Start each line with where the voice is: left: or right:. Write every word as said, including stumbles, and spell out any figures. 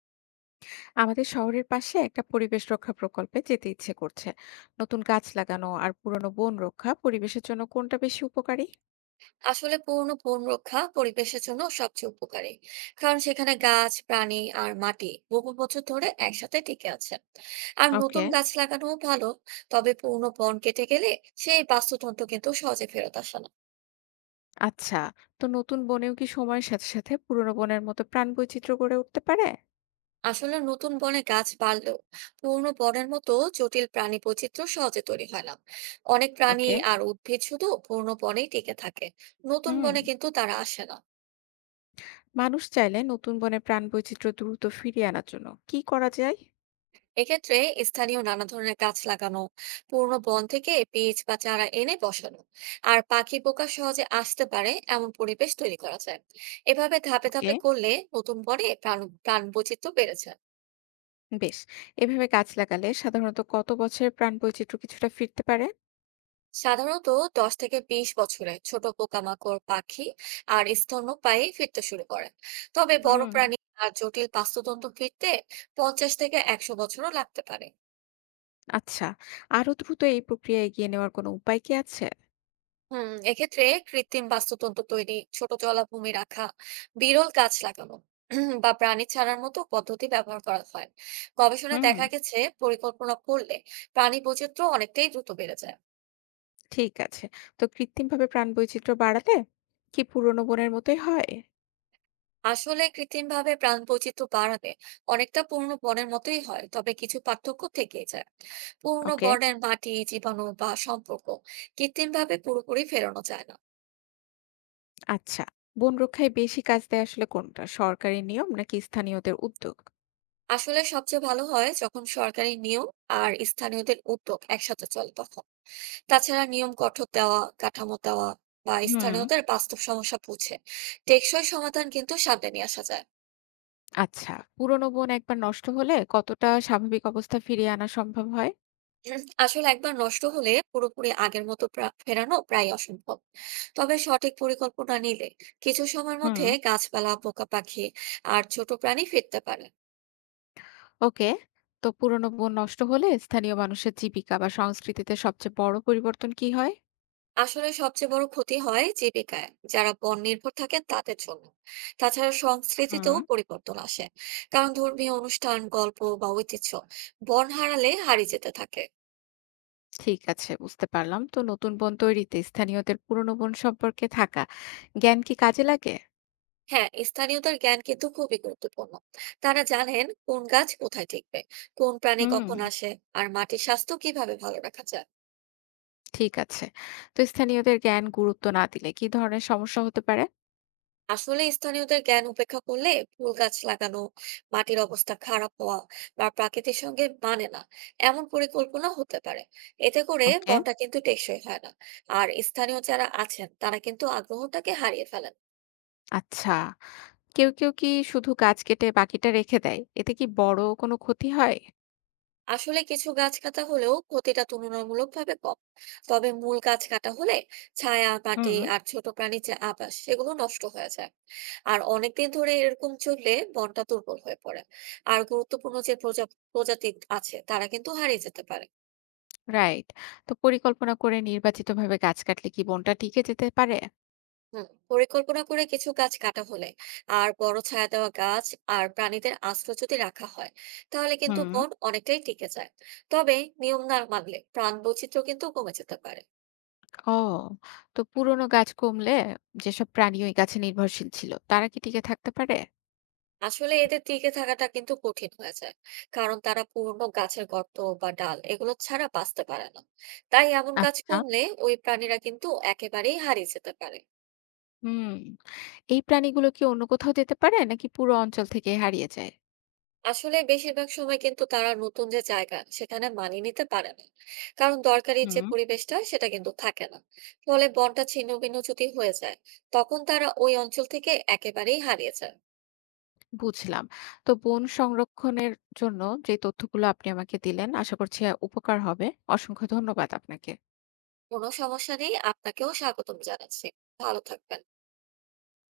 left: আমাদের শহরের পাশে একটা পরিবেশ রক্ষা প্রকল্পে যেতে ইচ্ছে করছে। নতুন গাছ লাগানো আর পুরনো বন রক্ষা পরিবেশের জন্য কোনটা বেশি উপকারী?
right: আসলে পুরনো বন রক্ষা পরিবেশের জন্য সবচেয়ে উপকারী। কারণ সেখানে গাছ, প্রাণী আর মাটি বহু বছর ধরে একসাথে টিকে আছে। আর
left: ওকে।
right: নতুন গাছ লাগানোও ভালো। তবে পুরনো বন কেটে গেলে সেই বাস্তুতন্ত্র কিন্তু সহজে ফেরত আসে না।
left: আচ্ছা, তো নতুন বনেও কি সময়ের সাথে সাথে পুরনো বনের মতো প্রাণ বৈচিত্র্য গড়ে উঠতে পারে?
right: আসলে নতুন বনে গাছ বাড়লেও পুরনো বনের মতো জটিল প্রাণী বৈচিত্র্য সহজে তৈরি হয় না। অনেক প্রাণী
left: ওকে।
right: আর উদ্ভিদ শুধু পুরনো বনেই টিকে থাকে। নতুন
left: হুম,
right: বনে কিন্তু তারা আসে না।
left: মানুষ চাইলে নতুন বনে প্রাণ বৈচিত্র্য দ্রুত ফিরিয়ে আনার জন্য কি করা যায়?
right: এক্ষেত্রে স্থানীয় নানা ধরনের গাছ লাগানো, পুরনো বন থেকে বীজ বা চারা এনে বসানো, আর পাখি পোকা সহজে আসতে পারে এমন পরিবেশ তৈরি করা যায়। এভাবে ধাপে
left: ওকে।
right: ধাপে করলে নতুন বনে প্রাণ প্রাণ বৈচিত্র্য বেড়েছে।
left: বেশ, এভাবে গাছ লাগালে সাধারণত কত বছরের প্রাণ বৈচিত্র্য কিছুটা ফিরতে পারে?
right: সাধারণত দশ থেকে বিশ বছরে ছোট পোকামাকড়, পাখি আর স্তন্যপায়ী ফিরতে শুরু করে। তবে বড়
left: হুম।
right: প্রাণী আর জটিল বাস্তুতন্ত্র ফিরতে পঞ্চাশ থেকে একশো বছরও লাগতে পারে।
left: আচ্ছা, আরো দ্রুত এই প্রক্রিয়া এগিয়ে নেওয়ার কোনো উপায় কি আছে?
right: হুম, এক্ষেত্রে কৃত্রিম বাস্তুতন্ত্র তৈরি, ছোট জলাভূমি রাখা, বিরল গাছ লাগানো, উম, বা প্রাণী ছাড়ার মতো পদ্ধতি ব্যবহার করা হয়। গবেষণায়
left: হুম।
right: দেখা গেছে পরিকল্পনা করলে প্রাণী বৈচিত্র্য অনেকটাই দ্রুত বেড়ে যায়।
left: ঠিক আছে। তো কৃত্রিমভাবে প্রাণবৈচিত্র্য বাড়ালে কি পুরনো বনের মতোই হয়?
right: আসলে কৃত্রিম ভাবে প্রাণ বৈচিত্র্য বাড়াতে অনেকটা পূর্ণ বনের মতোই হয়, তবে কিছু পার্থক্য থেকেই যায়। পূর্ণ
left: ওকে।
right: বনের মাটি, জীবাণু বা সম্পর্ক কৃত্রিম ভাবে পুরোপুরি ফেরানো যায় না।
left: আচ্ছা। বন রক্ষায় বেশি কাজ দেয় আসলে কোনটা? সরকারি নিয়ম নাকি স্থানীয়দের উদ্যোগ?
right: আসলে সবচেয়ে ভালো হয় যখন সরকারি নিয়ম আর স্থানীয়দের উদ্যোগ একসাথে চলে তখন। তাছাড়া নিয়ম কঠোর দেওয়া, কাঠামো দেওয়া বা
left: হুম।
right: স্থানীয়দের বাস্তব সমস্যা বুঝে টেকসই সমাধান কিন্তু সামনে নিয়ে আসা যায়।
left: আচ্ছা, পুরনো বন একবার নষ্ট হলে কতটা স্বাভাবিক অবস্থা ফিরিয়ে আনা সম্ভব হয়?
right: হুম, আসলে একবার নষ্ট হলে পুরোপুরি আগের মতো প্রা- ফেরানো প্রায় অসম্ভব। তবে সঠিক পরিকল্পনা নিলে কিছু সময়ের
left: হুম।
right: মধ্যে গাছপালা, পোকা, পাখি আর ছোট প্রাণী ফিরতে পারে।
left: ওকে, তো পুরনো বন নষ্ট হলে স্থানীয় মানুষের জীবিকা বা সংস্কৃতিতে সবচেয়ে বড় পরিবর্তন কি হয়?
right: আসলে সবচেয়ে বড় ক্ষতি হয় জীবিকায়, যারা বন নির্ভর থাকেন তাদের জন্য। তাছাড়া সংস্কৃতিতেও
left: হুম।
right: পরিবর্তন আসে, কারণ ধর্মীয় অনুষ্ঠান, গল্প বা ঐতিহ্য বন হারালে হারিয়ে যেতে থাকে।
left: ঠিক আছে, বুঝতে পারলাম। তো নতুন বন তৈরিতে স্থানীয়দের পুরনো বন সম্পর্কে থাকা জ্ঞান কি কাজে লাগে?
right: হ্যাঁ, স্থানীয়দের জ্ঞান কিন্তু খুবই গুরুত্বপূর্ণ। তারা জানেন কোন গাছ কোথায় টিকবে, কোন প্রাণী
left: হুম।
right: কখন আসে, আর মাটির স্বাস্থ্য কিভাবে ভালো রাখা যায়।
left: ঠিক আছে, তো স্থানীয়দের জ্ঞান গুরুত্ব না দিলে কি ধরনের সমস্যা হতে পারে?
right: আসলে স্থানীয়দের জ্ঞান উপেক্ষা করলে ফুল গাছ লাগানো, মাটির অবস্থা খারাপ হওয়া, বা প্রকৃতির সঙ্গে মানে না এমন পরিকল্পনা হতে পারে। এতে করে
left: ওকে।
right: বনটা কিন্তু টেকসই হয় না। আর স্থানীয় যারা আছেন তারা কিন্তু আগ্রহটাকে হারিয়ে ফেলেন।
left: আচ্ছা, কেউ কেউ কি শুধু গাছ কেটে বাকিটা রেখে দেয়, এতে কি বড় কোনো ক্ষতি হয়?
right: আসলে কিছু গাছ কাটা হলেও ক্ষতিটা তুলনামূলকভাবে কম। তবে মূল গাছ কাটা হলে ছায়া,
left: হুম।
right: মাটি আর ছোট প্রাণীর যে আবাস সেগুলো নষ্ট হয়ে যায়। আর অনেকদিন ধরে এরকম চললে বনটা দুর্বল হয়ে পড়ে। আর গুরুত্বপূর্ণ যে প্রজা প্রজাতি আছে তারা কিন্তু হারিয়ে যেতে পারে।
left: রাইট, তো পরিকল্পনা করে নির্বাচিতভাবে গাছ কাটলে কি বনটা টিকে যেতে পারে?
right: হুম, পরিকল্পনা করে কিছু গাছ কাটা হলে আর বড় ছায়া দেওয়া গাছ আর প্রাণীদের আশ্রয় যদি রাখা হয় তাহলে কিন্তু
left: হুম।
right: বন অনেকটাই টিকে যায়। তবে নিয়ম না মানলে প্রাণ বৈচিত্র্য কিন্তু কমে যেতে পারে।
left: ও, তো পুরনো গাছ কমলে যেসব প্রাণী ওই গাছে নির্ভরশীল ছিল তারা কি টিকে থাকতে পারে?
right: আসলে এদের টিকে থাকাটা কিন্তু কঠিন হয়ে যায়। কারণ তারা পুরনো গাছের গর্ত বা ডাল এগুলো ছাড়া বাঁচতে পারে না। তাই এমন গাছ
left: আচ্ছা।
right: কমলে ওই প্রাণীরা কিন্তু একেবারেই হারিয়ে যেতে পারে।
left: হুম, এই প্রাণীগুলো কি অন্য কোথাও যেতে পারে নাকি পুরো অঞ্চল থেকে হারিয়ে যায়?
right: আসলে বেশিরভাগ সময় কিন্তু তারা নতুন যে জায়গা সেখানে মানিয়ে নিতে পারে না। কারণ দরকারি যে
left: হুম।
right: পরিবেশটা সেটা কিন্তু থাকে না। ফলে বনটা ছিন্ন ভিন্ন যদি হয়ে যায় তখন তারা ওই অঞ্চল থেকে একেবারেই হারিয়ে যায়।
left: বুঝলাম। তো বন সংরক্ষণের জন্য যে তথ্যগুলো আপনি আমাকে দিলেন আশা করছি আ উপকার হবে। অসংখ্য ধন্যবাদ আপনাকে।
right: কোনো সমস্যা নেই, আপনাকেও স্বাগতম জানাচ্ছি। ভালো থাকবেন।